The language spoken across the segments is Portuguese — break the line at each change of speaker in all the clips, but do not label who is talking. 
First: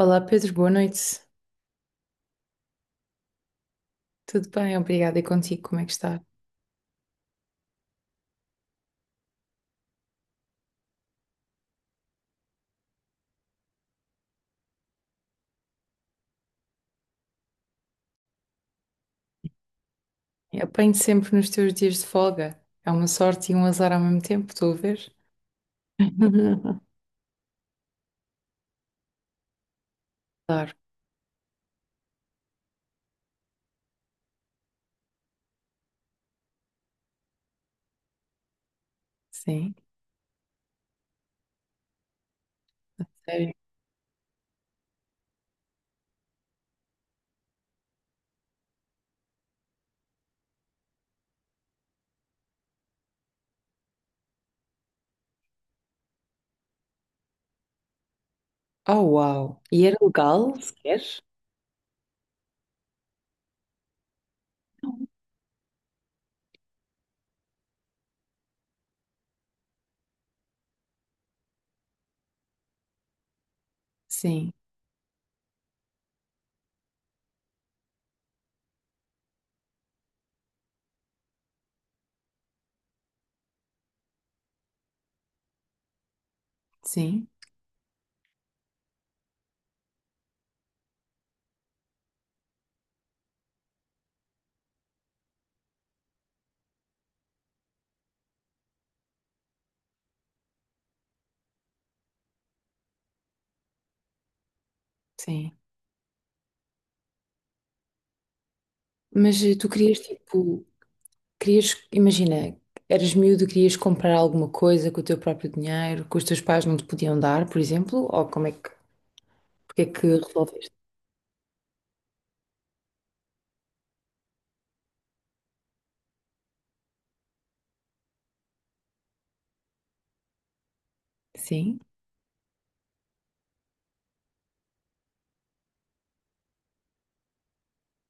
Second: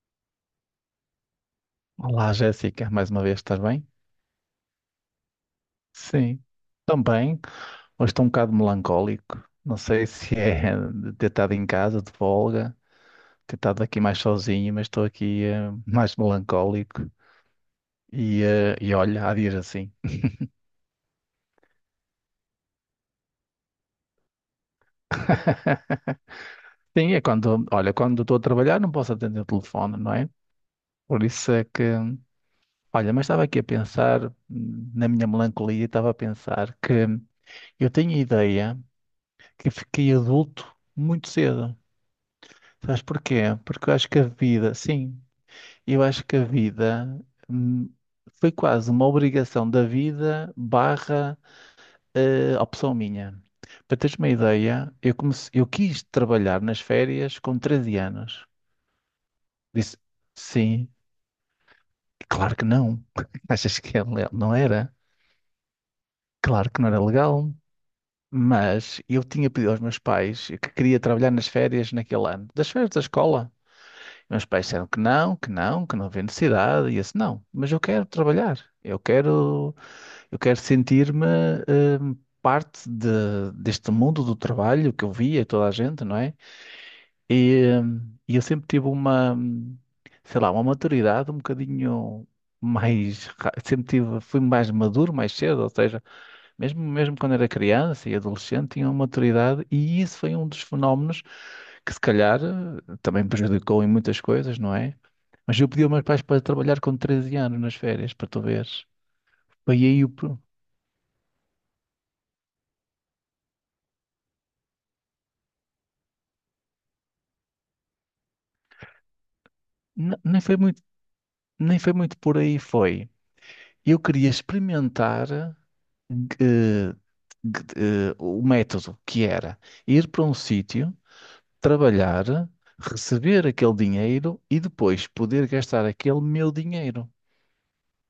Olá Pedro, boa noite.
Olá, Jéssica, mais uma vez, estás bem?
Tudo bem? Obrigada. E contigo, como é que está?
Sim, também. Hoje estou um bocado melancólico. Não sei se é de ter estado em casa, de folga, ter estado aqui mais sozinho, mas estou aqui mais melancólico. E olha, há dias assim.
Eu apanho sempre nos teus dias de folga. É uma sorte e um azar ao mesmo tempo, estou a ver?
Sim, é quando, olha, quando estou a trabalhar não posso atender o telefone, não é?
Claro,
Por isso é que, olha, mas estava aqui a pensar, na minha melancolia, estava a pensar que eu tenho a ideia que
sim.
fiquei adulto muito cedo. Sabes
A
porquê?
sério.
Porque eu acho que a vida, sim, eu acho que a vida hum, foi quase uma obrigação da vida barra opção minha. Para teres uma ideia, eu quis trabalhar nas férias com 13 anos.
Oh, uau. E era
Disse,
legal,
sim,
sequer?
claro que não. Achas que é legal? Não era?
Não.
Claro que não era legal. Mas eu tinha pedido aos meus pais que queria trabalhar nas férias naquele ano. Das férias da escola. Meus
Sim,
pais disseram que não, que não, que não havia necessidade, e eu disse, não, mas eu quero trabalhar, eu quero sentir-me hum, deste mundo do trabalho que eu via toda a gente, não é?
sim,
E eu sempre tive uma, sei lá, uma maturidade um bocadinho sempre tive, fui mais maduro mais cedo, ou seja, mesmo, mesmo quando era criança e adolescente, tinha uma maturidade, e isso foi um dos fenómenos que se calhar também prejudicou em muitas coisas, não é?
sim.
Mas eu pedi aos meus pais para trabalhar com 13 anos nas férias, para tu veres.
Mas tu
Foi
querias,
aí o... pro-
tipo, querias, imagina, eras miúdo, querias comprar alguma coisa com o teu próprio dinheiro, que os teus pais não te podiam dar, por exemplo? Ou como é que, porque é que
Nem foi
resolveste?
muito, nem foi muito por aí, foi. Eu queria experimentar o método que era ir para um sítio,
Sim.
trabalhar, receber aquele dinheiro e depois poder gastar aquele meu dinheiro.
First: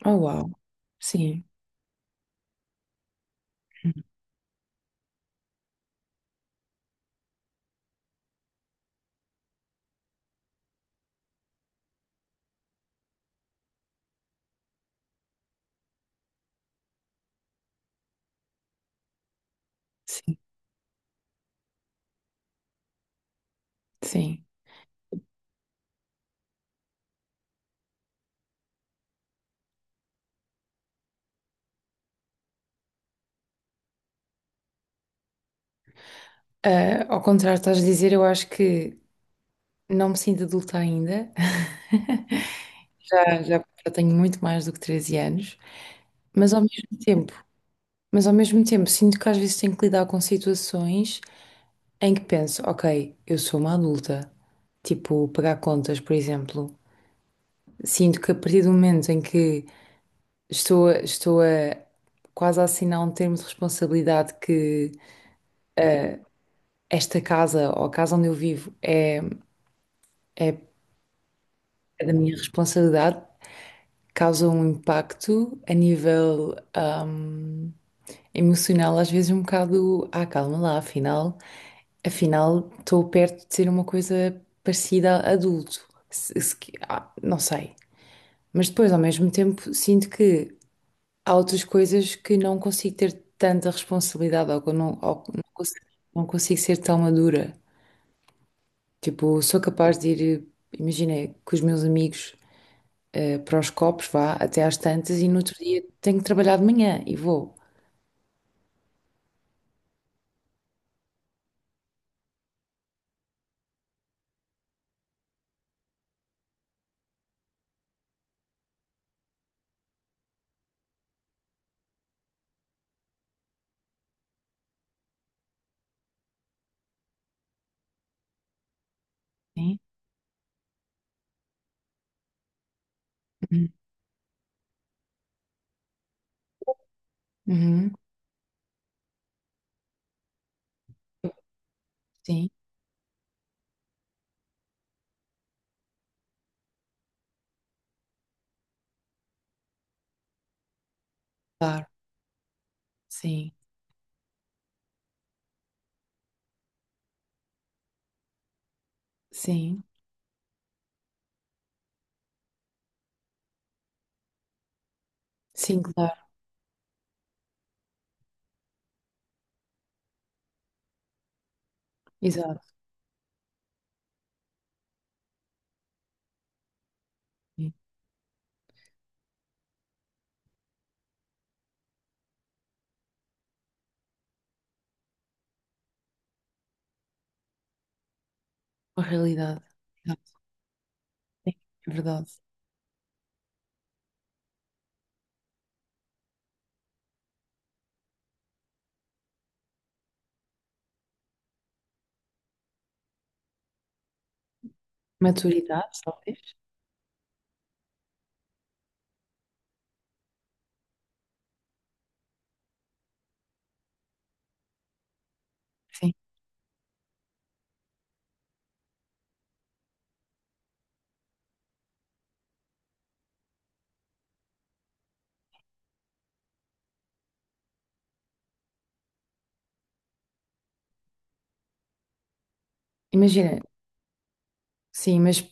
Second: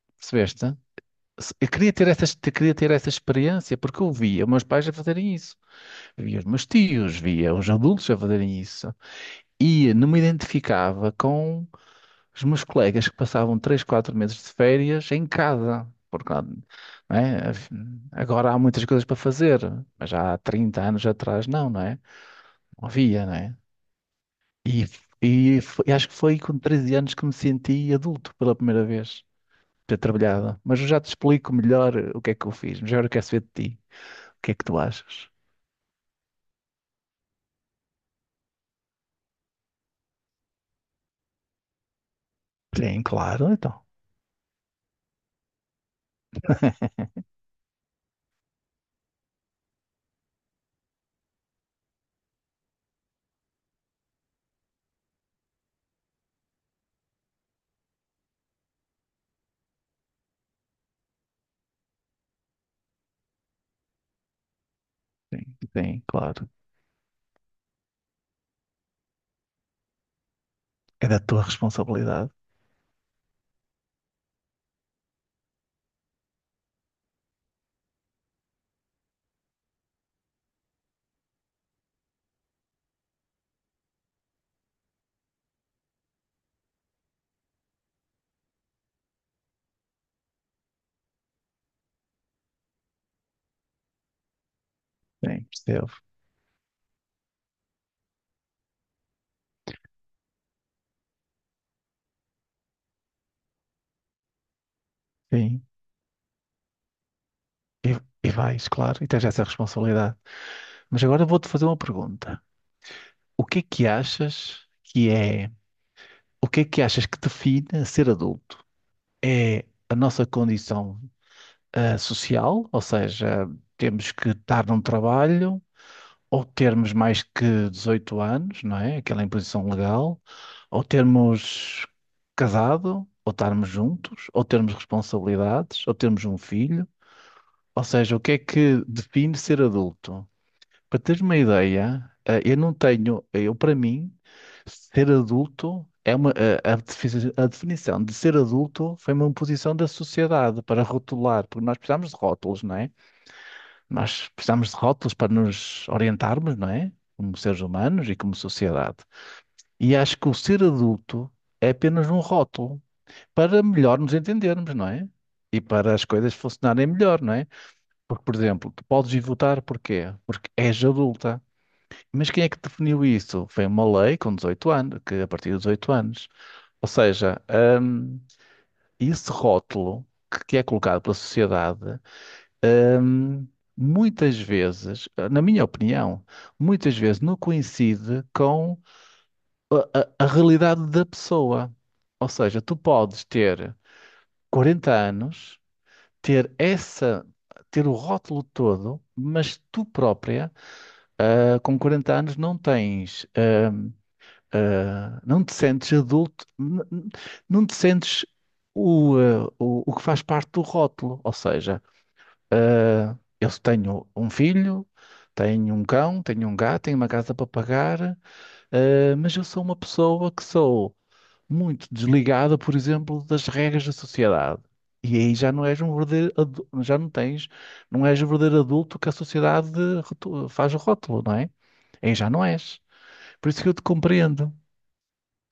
Oh, uau.
Percebeste?
Sim.
Eu queria ter essa, eu queria ter essa experiência porque eu via meus pais a fazerem isso, via os meus tios, via os adultos a fazerem isso. E não me identificava com os meus colegas que passavam 3 4 meses de férias em casa. Porque, lá, não é? Agora há muitas coisas para fazer, mas
Sim,
há 30 anos atrás não, não é? Não havia, não é?
sim.
E, Acho que foi com 13 anos que me senti adulto pela primeira vez, ter trabalhado. Mas eu já te explico melhor o que é que eu fiz, mas agora eu quero saber de ti. O que é que tu achas?
Ah, ao contrário, estás a dizer, eu acho que não me sinto adulta ainda.
Sim,
Já,
claro,
já,
então.
já tenho muito mais do que 13 anos, mas ao mesmo tempo, mas ao mesmo tempo sinto que às vezes tenho que lidar com situações em que penso, ok, eu sou uma adulta, tipo pagar contas, por exemplo. Sinto que a partir do momento em que estou a quase a assinar um termo de responsabilidade que
Sim, sim, claro.
esta casa ou a casa onde eu vivo é
É da tua
é da
responsabilidade.
minha responsabilidade, causa um impacto a nível emocional, às vezes um bocado, ah, calma lá, afinal, afinal estou perto de ser uma coisa parecida a adulto. Se- se que- Ah, não sei. Mas depois, ao mesmo tempo, sinto que há outras coisas que não consigo ter tanta responsabilidade ou que não
Sim,
consigo,
percebo.
não consigo ser tão madura. Tipo, sou capaz de ir, imagina, com os meus amigos. Para os copos, vá, até às tantas e no outro
Sim.
dia tenho que trabalhar de manhã e vou.
E, e vais, claro, e tens essa responsabilidade. Mas agora vou-te fazer uma pergunta. O que é que achas que é, o que é que achas que define ser adulto? É a nossa condição, social, ou seja, temos que estar num trabalho, ou termos mais que 18 anos, não é? Aquela imposição
Sim.
legal, ou termos casado, ou
Uhum.
estarmos juntos, ou termos responsabilidades, ou termos um filho. Ou
Uhum.
seja, o que é que define ser adulto? Para teres uma ideia, eh,
Sim.
eu não tenho, eh, eu para mim, ser adulto é uma, a definição de ser adulto foi uma imposição da sociedade para rotular, porque nós
Claro,
precisamos de rótulos, não é?
sim,
Nós precisamos de rótulos para nos orientarmos, não é? Como seres humanos e como sociedade.
sim,
E acho que o ser adulto é apenas um rótulo para melhor nos entendermos, não é? E
sim,
para as
claro,
coisas funcionarem melhor, não é? Porque, por exemplo, tu podes ir votar porquê? Porque és adulta. Mas quem é que
exato,
definiu isso? Foi uma lei com 18 anos, que a partir dos 18 anos. Ou seja,
sim.
hum, esse rótulo que é colocado pela sociedade, hum, muitas vezes, na minha opinião, muitas vezes não coincide com
A realidade,
a
exato,
realidade da
sim,
pessoa.
é
Ou
verdade.
seja, tu podes ter 40 anos, ter essa, ter o rótulo todo, mas tu própria, com 40 anos, não tens. Não te
Maturidade,
sentes
talvez.
adulto, não te sentes o que faz parte do rótulo. Ou seja, eu tenho um filho, tenho um
Sim.
cão, tenho um gato, tenho uma casa para pagar, mas eu sou uma pessoa que sou muito desligada, por exemplo, das regras da sociedade. E aí já não és um verdadeiro, já não tens, não és o verdadeiro adulto que a sociedade faz o rótulo, não é? Aí já não és. Por
Imagina,
isso que eu te compreendo.
sim, mas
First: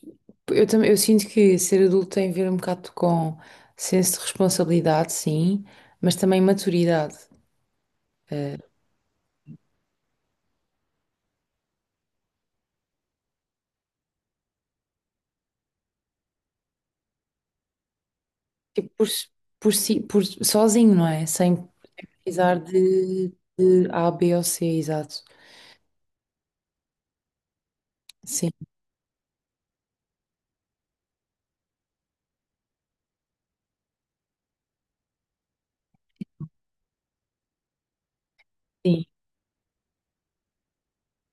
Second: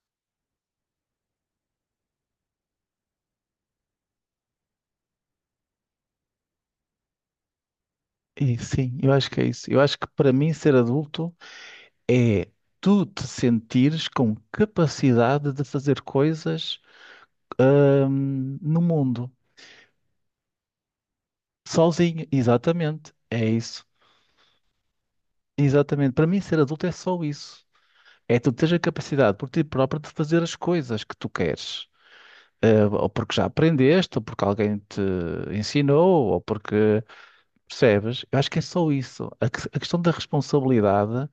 eu também eu sinto que ser adulto tem a ver um bocado com senso de responsabilidade, sim, mas também maturidade. eh,
E sim, eu acho que é isso. Eu acho que para mim ser adulto é tu te sentires com capacidade de fazer coisas, no
tipo,
mundo,
por si, por sozinho, não é? Sem,
sozinho.
precisar
Exatamente, é isso.
de A, B ou C, exato.
Exatamente. Para mim ser adulto é só isso. É
Sim,
tu teres a capacidade por ti próprio de fazer as coisas que tu queres. Ou porque já aprendeste, ou porque alguém te ensinou, ou porque percebes. Eu acho que é só
sim,
isso. A questão da responsabilidade.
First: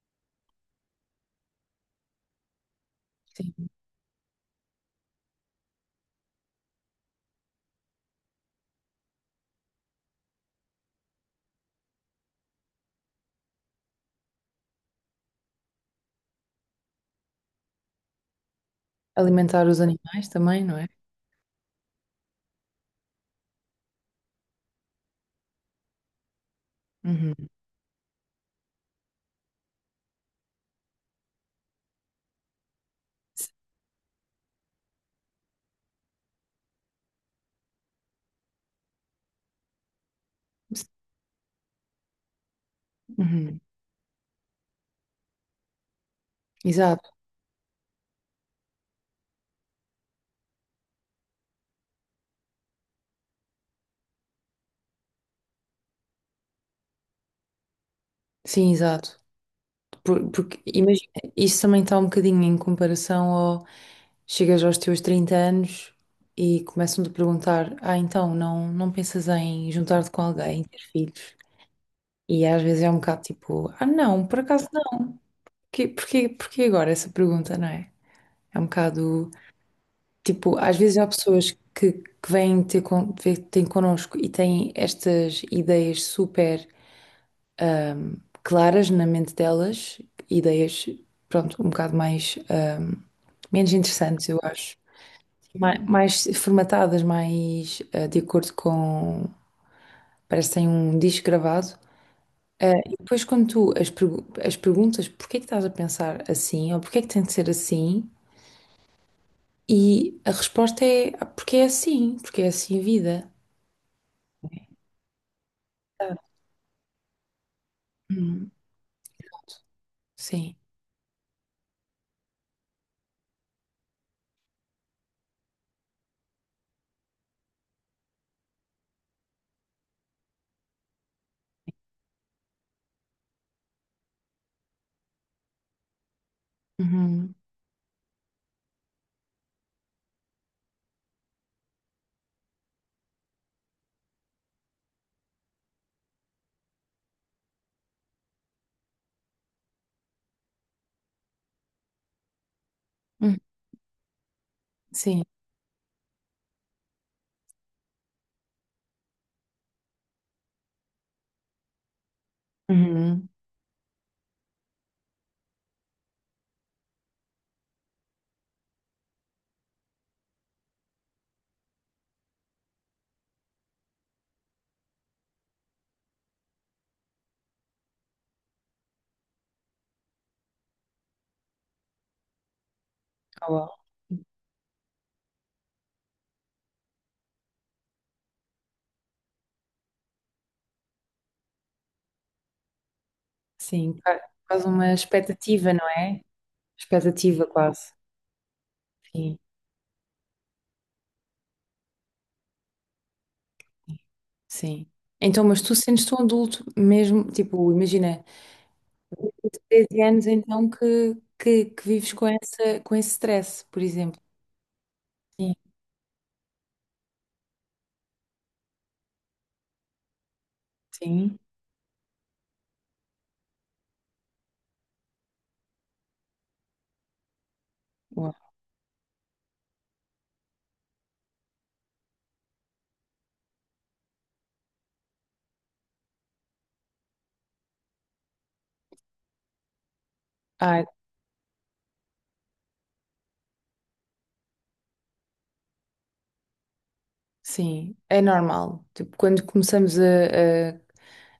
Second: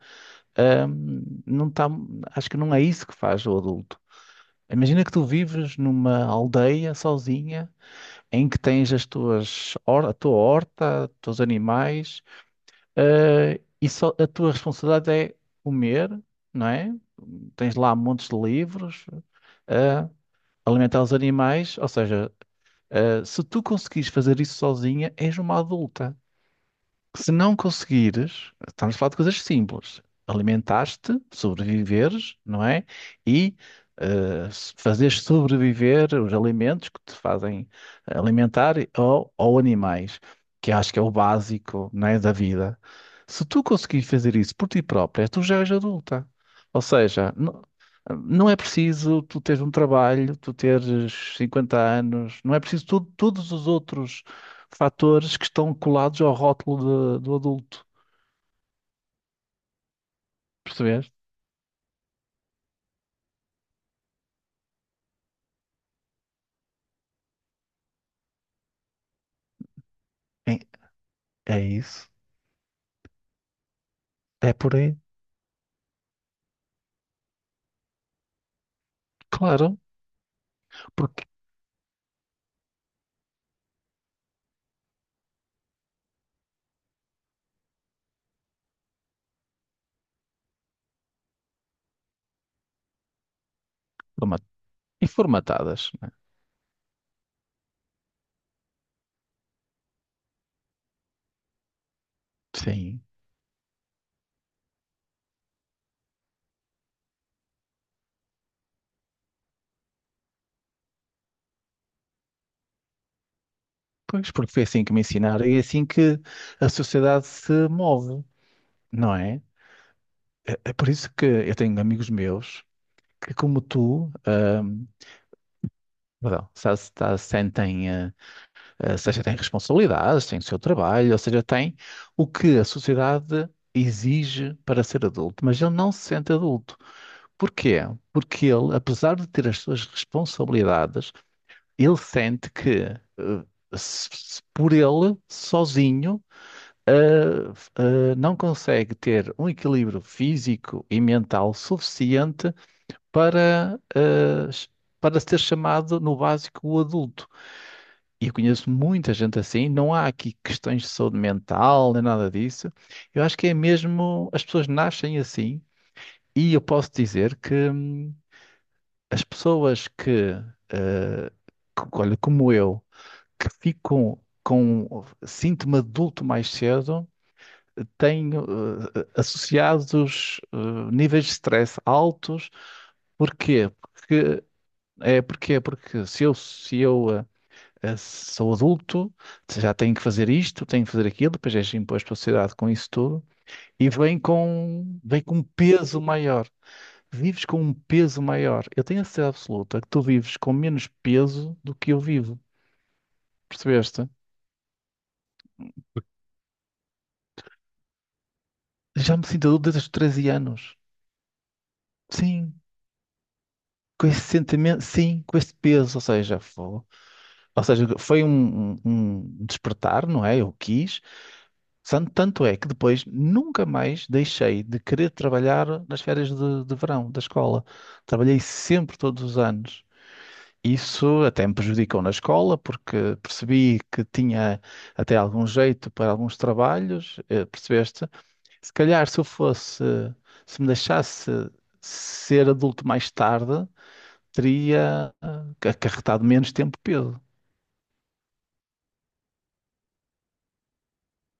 Ahm, não tá, acho que não é isso que faz
sim.
o adulto. Imagina que tu vives numa aldeia sozinha em que tens as tuas, a tua horta, os teus animais, e só, a tua responsabilidade é comer, não é? Tens lá montes de livros,
Alimentar os
ah,
animais também, não é?
alimentar os animais, ou seja, se tu conseguires fazer isso sozinha, és uma adulta. Se
Uhum.
não conseguires, estamos a falar de coisas simples. Alimentaste, sobreviveres, não é? E fazeres sobreviver os alimentos que te fazem alimentar ou animais, que acho que é o básico, não é, da vida. Se
Uhum.
tu conseguires fazer isso por ti própria, tu já és adulta. Ou
Exato,
seja, não é preciso tu teres um trabalho, tu teres 50 anos, não é preciso todos os outros fatores que estão colados ao rótulo do adulto.
sim, exato. Porque imagina,
Percebeste?
isso também está um bocadinho em comparação ao chegas aos teus 30 anos e começam-te a perguntar: ah, então não, não pensas em juntar-te com
É,
alguém, ter filhos?
é isso.
E às vezes é um bocado tipo: ah, não, por
É
acaso
por aí.
não, porquê, porquê, porquê agora essa pergunta, não é? É um bocado.
Claro.
Tipo, às vezes há
Porque,
pessoas que vêm ter, con ver- têm connosco e têm estas ideias super ahm, claras na mente delas, ideias, pronto, um bocado mais, menos interessantes,
forma-
eu acho.
e
Mais,
formatadas, né?
mais formatadas, mais ah, de acordo com. Parece que têm um disco gravado. Ah, e
Sim.
depois, quando as perguntas, porquê é que estás a pensar assim, ou porquê é que tem de ser assim, e a resposta é "Ah, porque é assim a vida."
Pois, porque foi assim que me ensinaram e é assim que a sociedade se move, não é?
Sim.
É, é por isso que eu tenho amigos meus que, como tu, perdão, sentem, seja têm responsabilidades, têm o seu trabalho, ou seja, têm o que a sociedade exige para ser adulto, mas ele não se sente adulto.
Uhum.
Porquê? Porque ele, apesar de ter as suas responsabilidades, ele sente que se, se por ele, sozinho, não consegue ter um equilíbrio físico e mental suficiente
Hum.
para, para
Sim.
ser chamado no básico o adulto. E eu conheço muita gente assim, não há aqui questões de saúde mental nem nada disso. Eu
Uhum.
acho que é mesmo, as pessoas nascem assim, e eu posso dizer que. As pessoas que, que, olha, como eu, que ficam com síntoma de adulto mais cedo, têm associados níveis de stress altos.
Oh,
Porquê?
wow.
Porque se eu, se eu sou adulto, já tenho que fazer isto, tenho que fazer aquilo, depois és imposto à sociedade com isso tudo, e
Sim. Quase uma
vem com um
expectativa, não
peso
é?
maior. Vives
Expectativa,
com um
quase.
peso maior. Eu tenho a certeza
Sim.
absoluta que tu vives com menos peso do que eu vivo. Percebeste?
Sim. Então, mas tu sentes-te um adulto mesmo, tipo, imagina,
Já me
desde
sinto
os
adulto desde os
13 anos
13
então
anos.
que vives com
Sim,
essa, com esse stress, por
com
exemplo.
esse sentimento, sim, com esse
Sim.
peso. Ou seja, ou seja, foi um, um despertar, não é? Eu quis.
Sim.
Tanto é que depois nunca mais deixei de querer trabalhar nas férias de verão da escola.
Uau.
Trabalhei sempre todos os anos. Isso até me prejudicou na escola, porque percebi que tinha até algum jeito para alguns trabalhos, percebeste? Se calhar se eu fosse, se me
Ah,
deixasse ser adulto mais tarde, teria acarretado menos tempo peso.
sim. É normal. Tipo, quando começamos a,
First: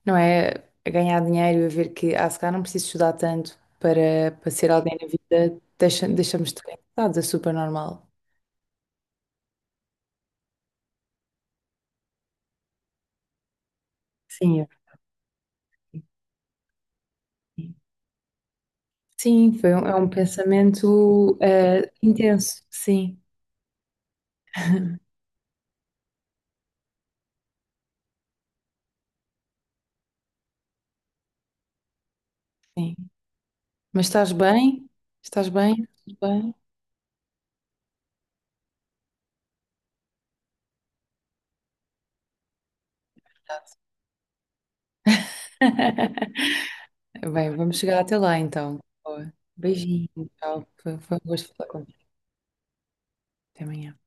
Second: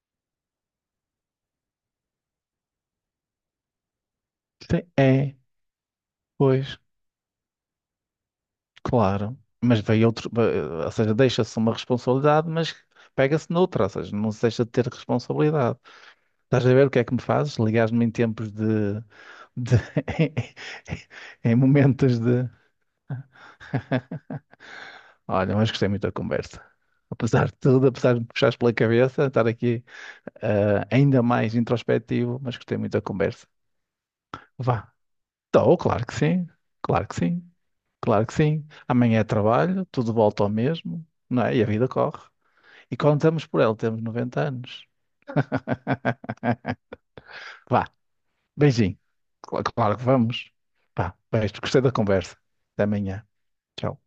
não é? A ganhar dinheiro, e a ver que, ah, se calhar não preciso estudar tanto para, para ser
Sim,
alguém na
É,
vida, deixa, deixamos de ganhar,
pois,
dados, é super normal.
claro. Mas veio outro, ou seja, deixa-se uma responsabilidade, mas pega-se noutra, ou seja, não se
Sim,
deixa
eu-
de ter responsabilidade. Estás a ver o que é que me fazes?
sim.
Ligares-me em tempos de
Sim, foi
de-
um, é um pensamento
em momentos de.
intenso, sim,
Olha, mas gostei muito da conversa. Apesar de tudo, apesar de me puxares pela cabeça, estar aqui ainda mais introspectivo, mas gostei muito
sim.
da conversa.
Mas estás bem?
Vá.
Estás
Estou,
bem?
claro que
Tudo
sim,
bem?
claro que sim, claro que sim. Amanhã é trabalho, tudo volta ao mesmo, não é? E a vida corre. E quando estamos por ela, temos 90 anos.
Bem, vamos
Vá,
chegar até lá então.
beijinho.
Boa.
Claro, que
Beijinho,
vamos.
tchau. Foi,
Vá,
foi um gosto
beijo.
falar
Gostei da
contigo.
conversa. Até amanhã.
Até amanhã.
Tchau.